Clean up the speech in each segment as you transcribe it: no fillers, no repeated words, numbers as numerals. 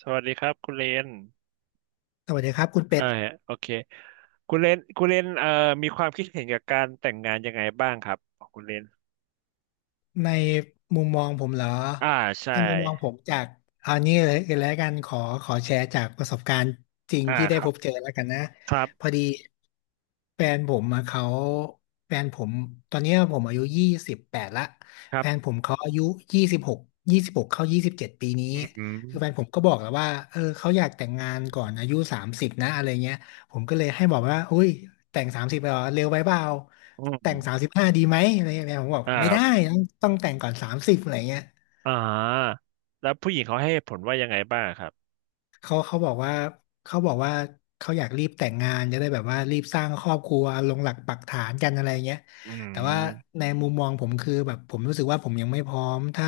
สวัสดีครับคุณเลนสวัสดีครับคุณเป็อ่าดโอเคคุณเลนมีความคิดเห็นกับการแต่งงานยังไงบ้างครับของคุณเลนในมุมมองผมเหรออ่าใช่ในมุมมองผมจากเอานี้เลยแล้วกันขอแชร์จากประสบการณ์จริงอ่าที่คได้รัพบบเจอแล้วกันนะครับพอดีแฟนผมมาเขาแฟนผมตอนเนี้ยผมอายุ28ละครัแฟนผบมเขาอายุยี่สิบหกยี่สิบหกเข้า27ปีนี้อืคือแฟนมผมก็บอกแล้วว่าเออเขาอยากแต่งงานก่อนอายุสามสิบนะอะไรเงี้ย ผมก็เลยให้บอกว่าอุ้ยแต่งสามสิบไปเหรอ เร็วไปเปล่าอืแต่งสามมสิบห้าดีไหมอะไรอย่างเงี้ย ผมบอกอ่าไม่ครัได้ บต้องแต่งก่อน30อะไรเงี้ย อ่าแล้วผู้หญิงเขาให้เหตุผลว่ายังไงบ้างครับเขาเขาบอกว่าเขาบอกว่าเขาอยากรีบแต่งงานจะได้แบบว่ารีบสร้างครอบครัวลงหลักปักฐานกันอะไรเงี้ยอืแต่ว่ามในมุมมองผมคือแบบผมรู้สึกว่าผมยังไม่พร้อมถ้า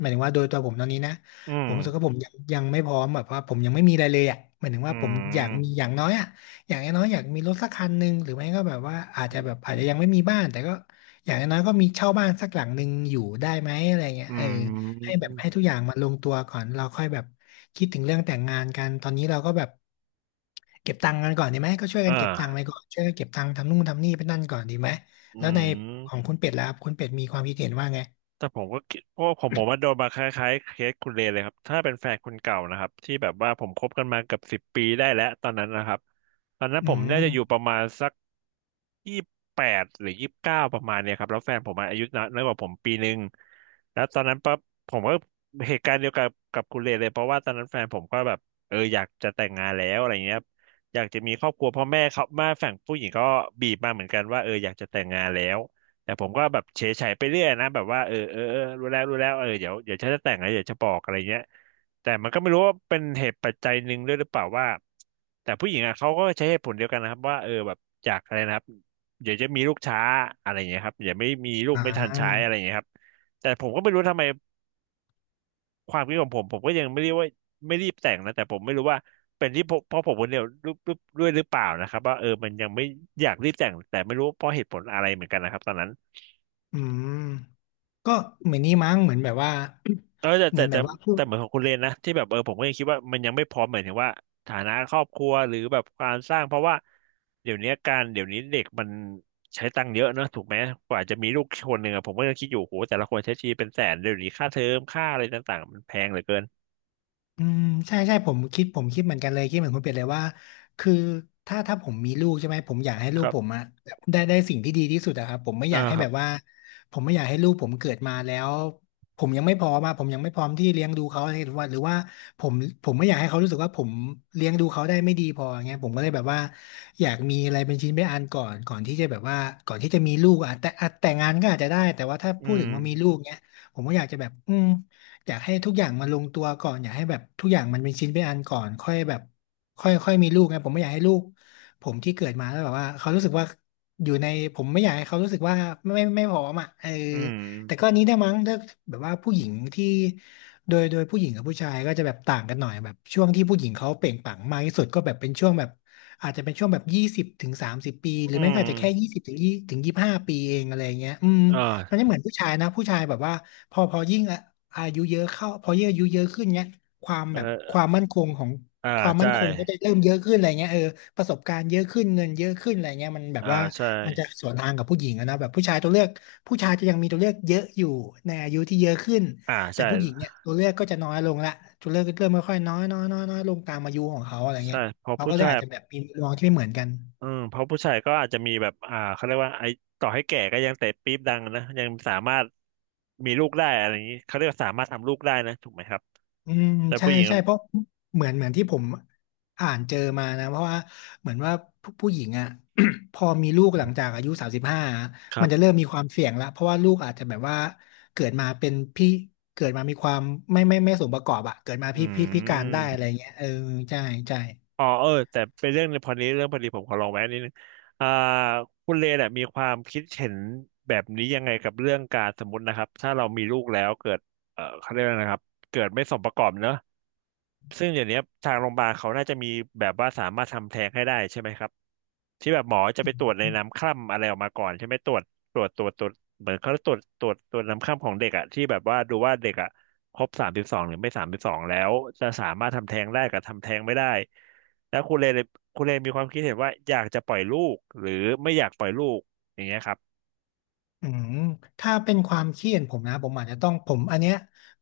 หมายถึงว่าโดยตัวผมตอนนี้นะอืผมมรู้สึกว่าผมยังไม่พร้อมแบบว่าผมยังไม่มีอะไรเลยอ่ะหมายถึงอืว่าผมอยากมีมอย่างน้อยอ่ะอย่างน้อยๆอยากมีรถสักคันหนึ่งหรือไม่ก็แบบว่าอาจอืจะแบบอาจจะมยังไม่มีบ้านแต่ก็อย่างน้อยๆก็มีเช่าบ้านสักหลังหนึ่งอยู่ได้ไหมอะไรเงี้ยอืเออ มให้แบบให้ทุกอย่างมาลงตัวก่อนเราค่อยแบบคิดถึงเรื่องแต่งงานกันตอนนี้เราก็แบบเก็บตังค์กันก่อนดีไหมก็ช่วยกัอ่านเก็บตังค์ไปก่อนช่วยกันเก็บตังค์ทำนู่นทำนี่ไปนั่นก่อนดีไหมอืแล้วในของม คุณเป็ดล่ะครับคุณเป็ดมีความคิดเห็นว่าไงแต่ผมก็คิดเพราะว่าผมว่าโดนมาคล้ายๆเคสคุณเลนเลยครับถ้าเป็นแฟนคนเก่านะครับที่แบบว่าผมคบกันมาเกือบ 10 ปีได้แล้วตอนนั้นนะครับตอนนั้นผอืมน่ามจะอยู่ประมาณสักยี่แปดหรือ29ประมาณเนี่ยครับแล้วแฟนผมอะอายุน้อยน้อยกว่าผมปีหนึ่งแล้วตอนนั้นปั๊บผมก็เหตุการณ์เดียวกับคุณเลนเลยเพราะว่าตอนนั้นแฟนผมก็แบบเอออยากจะแต่งงานแล้วอะไรเงี้ยครับอยากจะมีครอบครัวพ่อแม่เขาแมาฝั่งผู้หญิงก็บีบมาเหมือนกันว่าเอออยากจะแต่งงานแล้ว แต่ผมก็แบบเฉยๆไปเรื่อยนะแบบว่าเออเออเออรู้แล้วรู้แล้วเออเดี๋ยวเดี๋ยวฉันจะแต่งแล้วเดี๋ยวจะบอกอะไรเงี้ยแต่มันก็ไม่รู้ว่าเป็นเหตุปัจจัยหนึ่งด้วยหรือเปล่าว่าแต่ผู้หญิงอ่ะเขาก็ใช้เหตุผลเดียวกันนะครับว่าเออแบบอยากอะไรนะครับเดี๋ยวจะมีลูกช้าอะไรเงี้ยครับเดี๋ยวาไม่มีลูกอ่ไม่ทันใช้อะาไรเงี้ยครับแต่ผมก็ไม่รู้ทำไมความคิดของผมผมก็ยังไม่เรียกว่าไม่รีบแต่งนะแต่ผมไม่รู้ว่าเป็นที่เพราะผมคนเดียวรูปด้วยหรือเปล่านะครับว่าเออมันยังไม่อยากรีบแต่งแต่ไม่รู้เพราะเหตุผลอะไรเหมือนกันนะครับตอนนั้น อืมก็เหมือนนี้มั้งเหมือนแบบว่า เออแต่ เหมืแต่อนแบแต่บว่าพูแต่ด เหมือนของคุณเลนนะที่แบบเออผมก็ยังคิดว่ามันยังไม่พร้อมหมายถึงว่าฐานะครอบครัวหรือแบบการสร้างเพราะว่าเดี๋ยวนี้การเดี๋ยวนี้เด็กมันใช้ตังค์เยอะเนอะถูกไหมกว่าจะมีลูกคนหนึ่งอะผมก็ยังคิดอยู่โหแต่ละคนใช้ชีวิตเป็นแสนเดี๋ยวนี้ค่าเทอมค่าอะไรต่างๆมันแพงเหลือเกินอืมใช่ใช่ผมคิดผมคิดเหมือนกันเลยคิดเหมือนคุณเป็ดเลยว่าคือถ้าผมมีลูกใช่ไหมผมอยากให้คลูกรัผมบอะได้สิ่งที่ดีที่สุดอะครับผมไม่ออ่ายากให้ครัแบบบว่าผมไม่อยากให้ลูกผมเกิดมาแล้วผมยังไม่พร้อมาผมยังไม่พร้อมที่เลี้ยงดูเขาอะไรหรือว่าผมผมไม่อยากให้เขารู้สึกว่าผมเลี้ยงดูเขาได้ไม่ดีพออย่างเงี้ยผมก็เลยแบบว่าอยากมีอะไรเป็นชิ้นเป็นอันก่อนที่จะแบบว่าก่อนที่จะมีลูกอะแต่อะแต่งงานก็อาจจะได้แต่ว่าถ้าอืพูดถึมงว่ามีลูกเงี้ยผมก็อยากจะแบบอืม อยากให้ทุกอย่างมันลงตัวก่อนอยากให้แบบทุกอย่างมันเป็นชิ้นเป็นอันก่อนค่อยแบบค่อยค่อยมีลูกไงผมไม่อยากให้ลูกผมที่เกิดมาแล้วแบบว่าเขารู้สึกว่าอยู่ในผมไม่อยากให้เขารู้สึกว่าไม่พร้อมอ่ะเอออืมแต่ก็อันนี้ได้มั้งถ้าแบบว่าผู้หญิงที่โดยโดยผู้หญิงกับผู้ชายก็จะแบบต่างกันหน่อยแบบช่วงที่ผู้หญิงเขาเปล่งปลั่งมากที่สุดก็แบบเป็นช่วงแบบอาจจะเป็นช่วงแบบ20 ถึง 30ปีหรือือไม่ก็มอาจจะแค่ยี่สิบถึง25ปีเองอะไรเงี้ยอืมอมัน่าไม่เหมือนผู้ชายนะผู้ชายแบบว่า พอยิ่งอะอายุเยอะเข้าพอยิ่งอายุเยอะขึ้นเนี้ยความเอแบบอความมั่นคงของอ่าความมั่ใช่นคงก็จะเริ่มเยอะขึ้นอะไรเงี้ยเออประสบการณ์เยอะขึ้นเงินเยอะขึ้นอะไรเงี้ยมันแบบอ่าว่าใช่มันจะสวนทางกับผู้หญิงอะนะแบบผู้ชายตัวเลือกผู้ชายจะยังมีตัวเลือกเยอะอยู่ในอายุที่เยอะขึ้นอ่าแต่ใช่ผู้หญิงเนี่ยตัวเลือกก็จะน้อยลงละตัวเลือกก็เริ่มค่อยๆน้อยน้อยน้อยน้อยลงตามอายุของเขาอะไรเงี้ใช่ยเพอเขาก็ผู้เลยชาย อาจจะแบบมีมุมมองที่ไม่เหมือนกัน อืมเพราะผู้ชายก็อาจจะมีแบบอ่าเขาเรียกว่าไอ้ต่อให้แก่ก็ยังเตะปี๊บดังนะยังสามารถมีลูกได้อะไรอย่างนี้เขาเรียกว่าสามารถทำลูกได้นะถูกไหมครับอืมแต่ใช่ผู้หญิงใช่เพราะเหมือนที่ผมอ่านเจอมานะเพราะว่าเหมือนว่าผู้หญิงอ่ะ พอมีลูกหลังจากอายุ35คมัรันจะเริ่บมมีความเสี่ยงแล้วเพราะว่าลูกอาจจะแบบว่าเกิดมาเป็นพี่เกิดมามีความไม่สมประกอบอ่ะเกิดมาอืพิการได้มอะไรเงี้ยเออใช่ใช่ อ๋อเออแต่เป็นเรื่องในพอนี้เรื่องพอดีผมขอลองแวะนิดนึงอ่าคุณเลเนี่ยมีความคิดเห็นแบบนี้ยังไงกับเรื่องการสมมตินะครับถ้าเรามีลูกแล้วเกิดเออเขาเรียกอะไรนะครับเกิดไม่สมประกอบเนอะ ซึ่งเดี๋ยวนี้ทางโรงพยาบาลเขาน่าจะมีแบบว่าสามารถทำแท้งให้ได้ใช่ไหมครับที่แบบหมอจะไปตรวจในน้ำคร่ำอะไรออกมาก่อนใช่ไหมตรวจเหมือนเขาตรวจน้ำคร่ำของเด็กอะที่แบบว่าดูว่าเด็กอะครบสามสิบสองหรือไม่สามสิบสองแล้วจะสามารถทำแท้งได้กับทำแท้งไม่ได้แล้วคุณเลนมีความคิดเห็นว่าอยากจะปล่อยลูกหรือไม่อยากปล่อยลูกอย่างเงี้ยครับอืมถ้าเป็นความเครีเห็นผมนะผมอาจจะต้องผมอันเนี้ย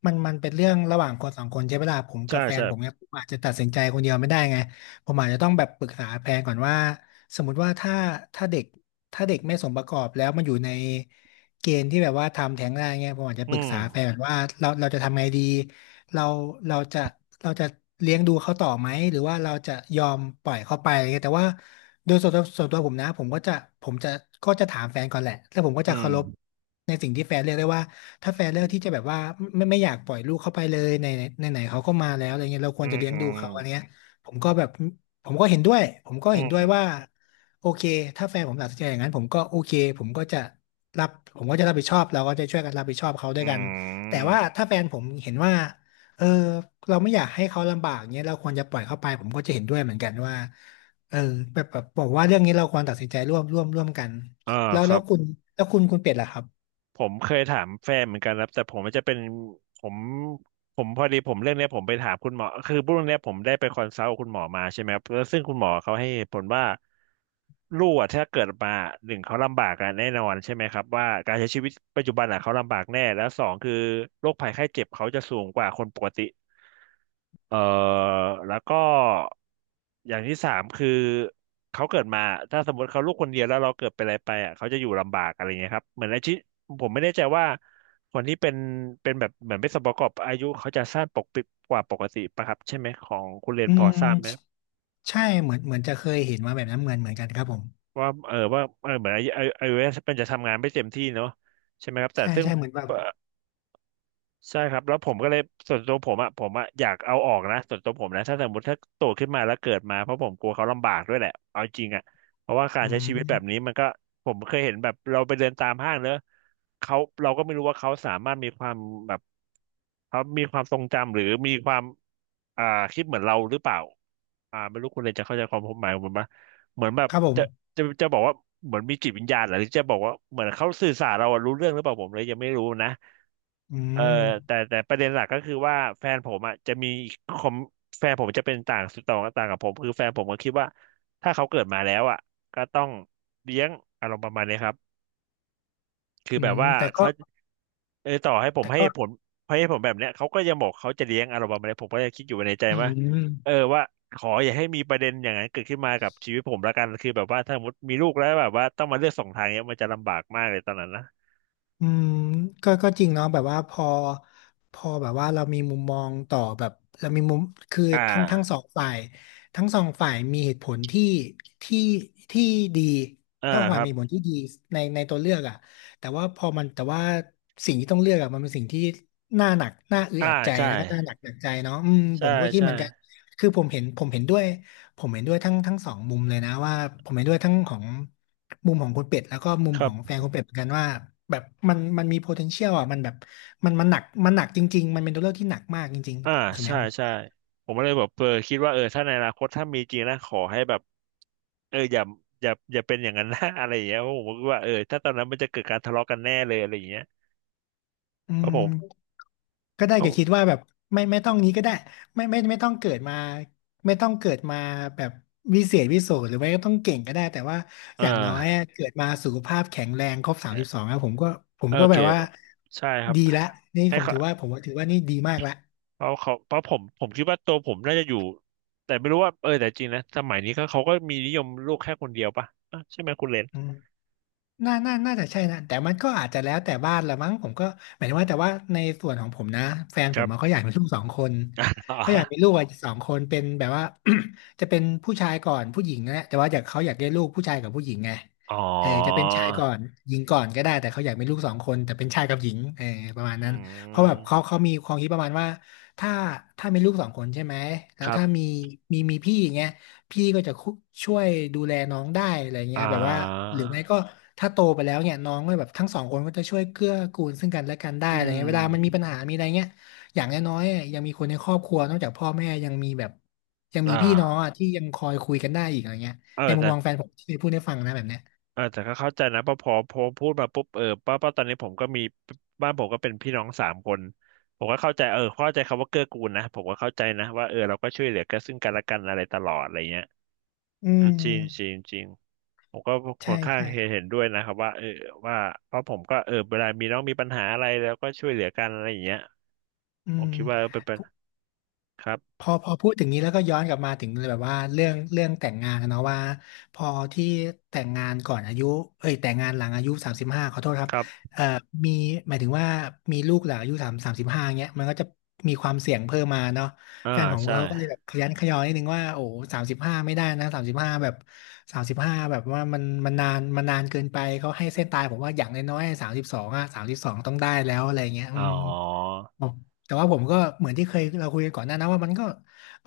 มันเป็นเรื่องระหว่างคนสองคนใช่ไหมล่ะผมกัใช่บแฟนใช่ผมเนี่ยผมอาจจะตัดสินใจคนเดียวไม่ได้ไงผมอาจจะต้องแบบปรึกษาแฟนก่อนว่าสมมติว่าถ้าถ้าเด็กไม่สมประกอบแล้วมันอยู่ใน เกณฑ์ที่แบบว่าทำแท้งได้เงี้ยผมอาจจะอืปรึกมษาแฟนแบบว่าเราจะทำไงดีเราเราจะเราจะเลี้ยงดูเขาต่อไหมหรือว่าเราจะยอมปล่อยเขาไปอะไรเงี้ยแต่ว่าโดยส่วนตัวผมนะผมก็จะถามแฟนก่อนแหละแล้วผมก็อืจะมเคารพในสิ่งที่แฟนเลือกได้ว่าถ้าแฟนเลือกที่จะแบบว่าไม่อยากปล่อยลูกเข้าไปเลยในไหนๆเขาก็มาแล้วอะไรเงี้ยเราคอืวรจะเลี้ยงดูเขาอะไรมเงี้ยผมก็แบบผมก็เห็นด้วยผมก็อืเห็นด้วยมว่า โอเคถ้าแฟนผมตัดสินใจอย่างนั้นผมก็โอเคผมก็จะรับผมก็จะรับผิดชอบเราก็จะช่วยกันรับผิดชอบเขาด้วอืยกันแต่มว่าถ้าอแฟนผมเห็นว่าเออเราไม่อยากให้เขาลำบากเนี้ยเราควรจะปล่อยเขาไปผมก็จะเห็นด้วยเหมือนกันว่าเออแบบบอกว่าเรื่องนี้เราควรตัดสินใจร่วมกันมอ่าแล้วคแล้รัวบ คุณแล้วคุณเป็ดล่ะครับผมเคยถามแฟนเหมือนกันครับแต่ผมมันจะเป็นผมผมพอดีผมเรื่องเนี้ยผมไปถามคุณหมอคือเรื่องเนี้ยผมได้ไปคอนซัลท์กับคุณหมอมาใช่ไหมครับแล้วซึ่งคุณหมอเขาให้เหตุผลว่าลูกอะถ้าเกิดมาหนึ่งเขาลำบากกันแน่นอนใช่ไหมครับว่าการใช้ชีวิตปัจจุบันอะเขาลำบากแน่แล้วสองคือโรคภัยไข้เจ็บเขาจะสูงกว่าคนปกติ เออแล้วก็อย่างที่สามคือเขาเกิดมาถ้าสมมติเขาลูกคนเดียวแล้วเราเกิดเป็นอะไรไปอ่ะเขาจะอยู่ลำบากอะไรเงี้ยครับเหมือนอาชีพผมไม่แน่ใจว่าคนที่เป็นเป็นแบบเหมือนเป็นสมประกอบอายุเขาจะสั้นปกปิดกว่าปกติปะครับใช่ไหมของคุณเรียนอืพอมทราบไหมใช่เหมือนจะเคยเห็นมาแบบนั้นเหมือนกันครับผมว่าเออว่าเออเหมือนอายุมันจะทำงานไม่เต็มที่เนาะใช่ไหมครับแต่ใช่ซึ่ง ใช่เหมือนแบบใช่ครับแล้วผมก็เลยส่วนตัวผมอ่ะอยากเอาออกนะส่วนตัวผมนะถ้าสมมติถ้าโตขึ้นมาแล้วเกิดมาเพราะผมกลัวเขาลำบากด้วยแหละเอาจริงอ่ะเพราะว่าการอืใช้ชีวิตแบบนี้มมันก็ผมเคยเห็นแบบเราไปเดินตามห้างเนอะเขาเราก็ไม่รู้ว่าเขาสามารถมีความแบบเขามีความทรงจำหรือมีความอ่าคิดเหมือนเราหรือเปล่าอ่าไม่รู้คุณเลยจะเข้าใจความผมหมายของผมปะเหมือนแบบครับผจะมจะบอกว่าเหมือนมีจิตวิญญาณเหรอหรือจะบอกว่าเหมือนเขาสื่อสารเราอะรู้เรื่องหรือเปล่าผมเลยยังไม่รู้นะ อืเออมแต่ประเด็นหลักก็คือว่าแฟนผมอ่ะจะมีคอมแฟนผมจะเป็นต่างต่างต่างกับผมคือแฟนผมก็คิดว่าถ้าเขาเกิดมาแล้วอ่ะก็ต้องเลี้ยงอารมณ์ประมาณนี้ครับคืออืแบบมว่าแต่ก็เขาเออต่อให้ผมแต่ให้ก็เหตุผลให้เหตุผลแบบเนี้ยเขาก็ยังบอกเขาจะเลี้ยงอารมณ์ประมาณนี้ผมก็จะคิดอยู่ในใจอืว่าม เออว่าขออย่าให้มีประเด็นอย่างนั้นเกิดขึ้นมากับชีวิตผมละกันคือแบบว่าถ้าสมมติมีลูกแล้วแบบว่าต้องมาเลือกสองทางเนี้ยมันจะลำบากมากเลยตอนนั้นนะอืมก็จริงเนาะแบบว่าพอแบบว่าเรามีมุมมองต่อแบบเรามีมุมคืออ่ทั้งทั้งสาองฝ่ายทั้งสองฝ่ายมีเหตุผลที่ที่ดีอ่าทั้งสองคฝ่ารัยบมีเหตุผลที่ดีในตัวเลือกอ่ะแต่ว่าพอมันแต่ว่าสิ่งที่ต้องเลือกอ่ะมันเป็นสิ่งที่น่าหนักน่าอึดอ่าอัดใจใช่แล้วก็น่าหนักใจเนาะอืมผใช่มก็คิดใช่เหมือนกันคือผมเห็นผมเห็นด้วยผมเห็นด้วยทั้งสองมุมเลยนะว่าผมเห็นด้วยทั้งของ มุมของคุณเป็ดแล้วก็มุมครัขอบ งแฟนคุณเป็ดเหมือนกันว่าแบบมันมี potential อ่ะมันแบบมันหนักจริงๆมันเป็นตัวเลือกที่หนักมากจริงอ่าๆส่วนนี้ใช่ผมใช่ผมก็เลยแบบเออคิดว่าเออถ้าในอนาคตถ้ามีจริงนะขอให้แบบเอออย่าอย่าเป็นอย่างนั้นนะ อะไรอย่างเงี้ยเพราะผมก็คิดว่าเออถ้าตอนนั้นมันจะเกิดการทะเลาะกันแน่เลยอะไรอย่างเงี้ยอืเพราะผมมก็ได้เพแก่ราะคิดว่าแบบไม่ต้องนี้ก็ได้ไม่ไม่ไม่ต้องเกิดมาไม่ต้องเกิดมาแบบวิเศษวิโสหรือไม่ก็ต้องเก่งก็ได้แต่ว่าเออย่างน้อยอะอเกิดมาสุขภาพแข็งแรงครบสามสิบสองแล้วผมก็ผมโอก็เคแบบว่าใช่ครับดีละนี่ให้เขาผมว่าถือว่านี่ดีมากละเขาเพราะผมคิดว่าตัวผมน่าจะอยู่แต่ไม่รู้ว่าเออแต่จริงนะสมัยนี้ก็เขาก็มีนิยมลูกแค่คนเดียวป่ะอ่ะใช่ไหมคุณเลนอืม น่าจะใช่นะแต่มันก็อาจจะแล้วแต่บ้านละมั้งผมก็หมายถึงว่าแต่ว่าในส่วนของผมนะแฟนคผรัมบ อะเขาอยากมีลูกสองคนเขาอยาก มีลูกอะสองคนเป็นแบบว่า จะเป็นผู้ชายก่อนผู้หญิงนะแต่ว่าอยากเขาอยากได้ลูกผู้ชายกับผู้หญิงไงอ๋เออจะเป็นอชายก่อนหญิงก่อนก็ได้แต่เขาอยากมีลูกสองคนแต่เป็นชายกับหญิงเออประมาณอืนั้นเพราะแบบเขามเขามีความคิดประมาณว่าถ้าถ้ามีลูกสองคนใช่ไหมแล้ควรัถ้าบมีพี่อย่างเงี้ย พี่ก็จะคุช่วยดูแลน้องได้อะไรเงี้อ่ยแบบว่าาหรือไม่ก็ถ้าโตไปแล้วเนี่ยน้องก็แบบทั้งสองคนก็จะช่วยเกื้อกูลซึ่งกันและกันได้อือะไรเงี้ยเวลามันมีม ปัญหามีอะไรเงี้ยอย่างน้อยๆอะยังมีคนในครอบครัวนอกจากพ่อแม่ยังมีแบบยังอ่มีพี่น้องอ่ะาที่ยังคอยคุยกันได้อีกอะไรเงี้ยเออในมุมแต่มองแฟนผมที่เคยพูดให้ฟังนะแบบเนี้ยเออแต่ก็เข้าใจนะเพอพอพูดมาปุ๊บเออป้าตอนนี้ผมก็มีบ้านผมก็เป็นพี่น้องสามคนผมก็เข้าใจเออเข้าใจคำว่าเกื้อกูลนะผมก็เข้าใจนะว่าเออเราก็ช่วยเหลือกันซึ่งกันและกันอะไรตลอดอะไรเงี้ยอืจริงจริมงจริงผมก็คอใช่นข้างใช่เห็นด้วยนะครับว่าเออว่าเพราะผมก็เออเวลามีน้องมีปัญหาอะไรแล้วก็ช่วยเหลือกันอะไรอย่างเงี้ยอืผมม คิดว่าเป็นเป็นครับพอพูดถึงนี้แล้วก็ย้อนกลับมาถึงแบบว่าเรื่องแต่งงานนะเนาะว่าพอที่แต่งงานก่อนอายุเอ้ยแต่งงานหลังอายุสามสิบห้าขอโทษครัคบรับเอ่อมีหมายถึงว่ามีลูกหลังอายุสามสิบห้าเงี้ยมันก็จะมีความเสี่ยงเพิ่มมาเนาะอ่าแฟนผมใช่เขาก็เลยแบบขยันขยอนิดนึงว่าโอ้สามสิบห้าไม่ได้นะสามสิบห้าแบบสามสิบห้าแบบว่ามันนานเกินไปเขาให้เส้นตายผมว่าอย่างน้อยๆสามสิบสองอะสามสิบสองต้องได้แล้วอะไรเงี้ยอือ๋อม อ๋อแต่ว่าผมก็เหมือนที่เคยเราคุยกันก่อนหน้านะว่ามันก็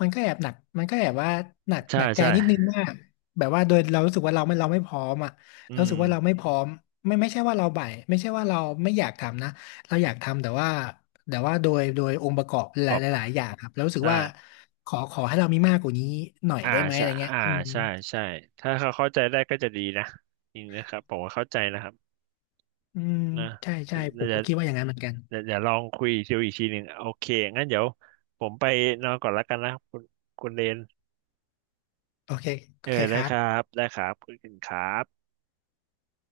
มันก็แอบหนักมันก็แอบว่าหนักใช่หนักใจใช่นิดนึงว่าแบบว่าโดยเรารู้สึกว่าเราไม่พร้อมอ่ะเราอืรู้มสึกว่าเราไม่พร้อมไม่ใช่ว่าเราบ่ายไม่ใช่ว่าเราไม่อยากทำนะเราอยากทำแต่ว่าโดยองค์ประกอบหขลาอยบหลายอย่างครับเรารู้สึกใช่ ว่าขอให้เรามีมากกว่านี้หน่อยอ่าได้ไหมอะใช่ไรเงี้ยอ่าอืมใช่ใช่ถ้าเขาเข้าใจได้ก็จะดีนะจริงนะครับผมว่าเข้าใจนะครับอืมนะใช่ใช่ผเดี๋ยวมเดี๋ก็ยคิดว่าอย่างนั้นเหมือนกันวเดี๋ยวลองคุยดูอีกทีหนึ่งโอเคงั้นเดี๋ยวผมไปนอนก่อนแล้วกันนะคุณคุณเรนโอเคโอเออเคคได้รัคบรับได้ครับคุณครับ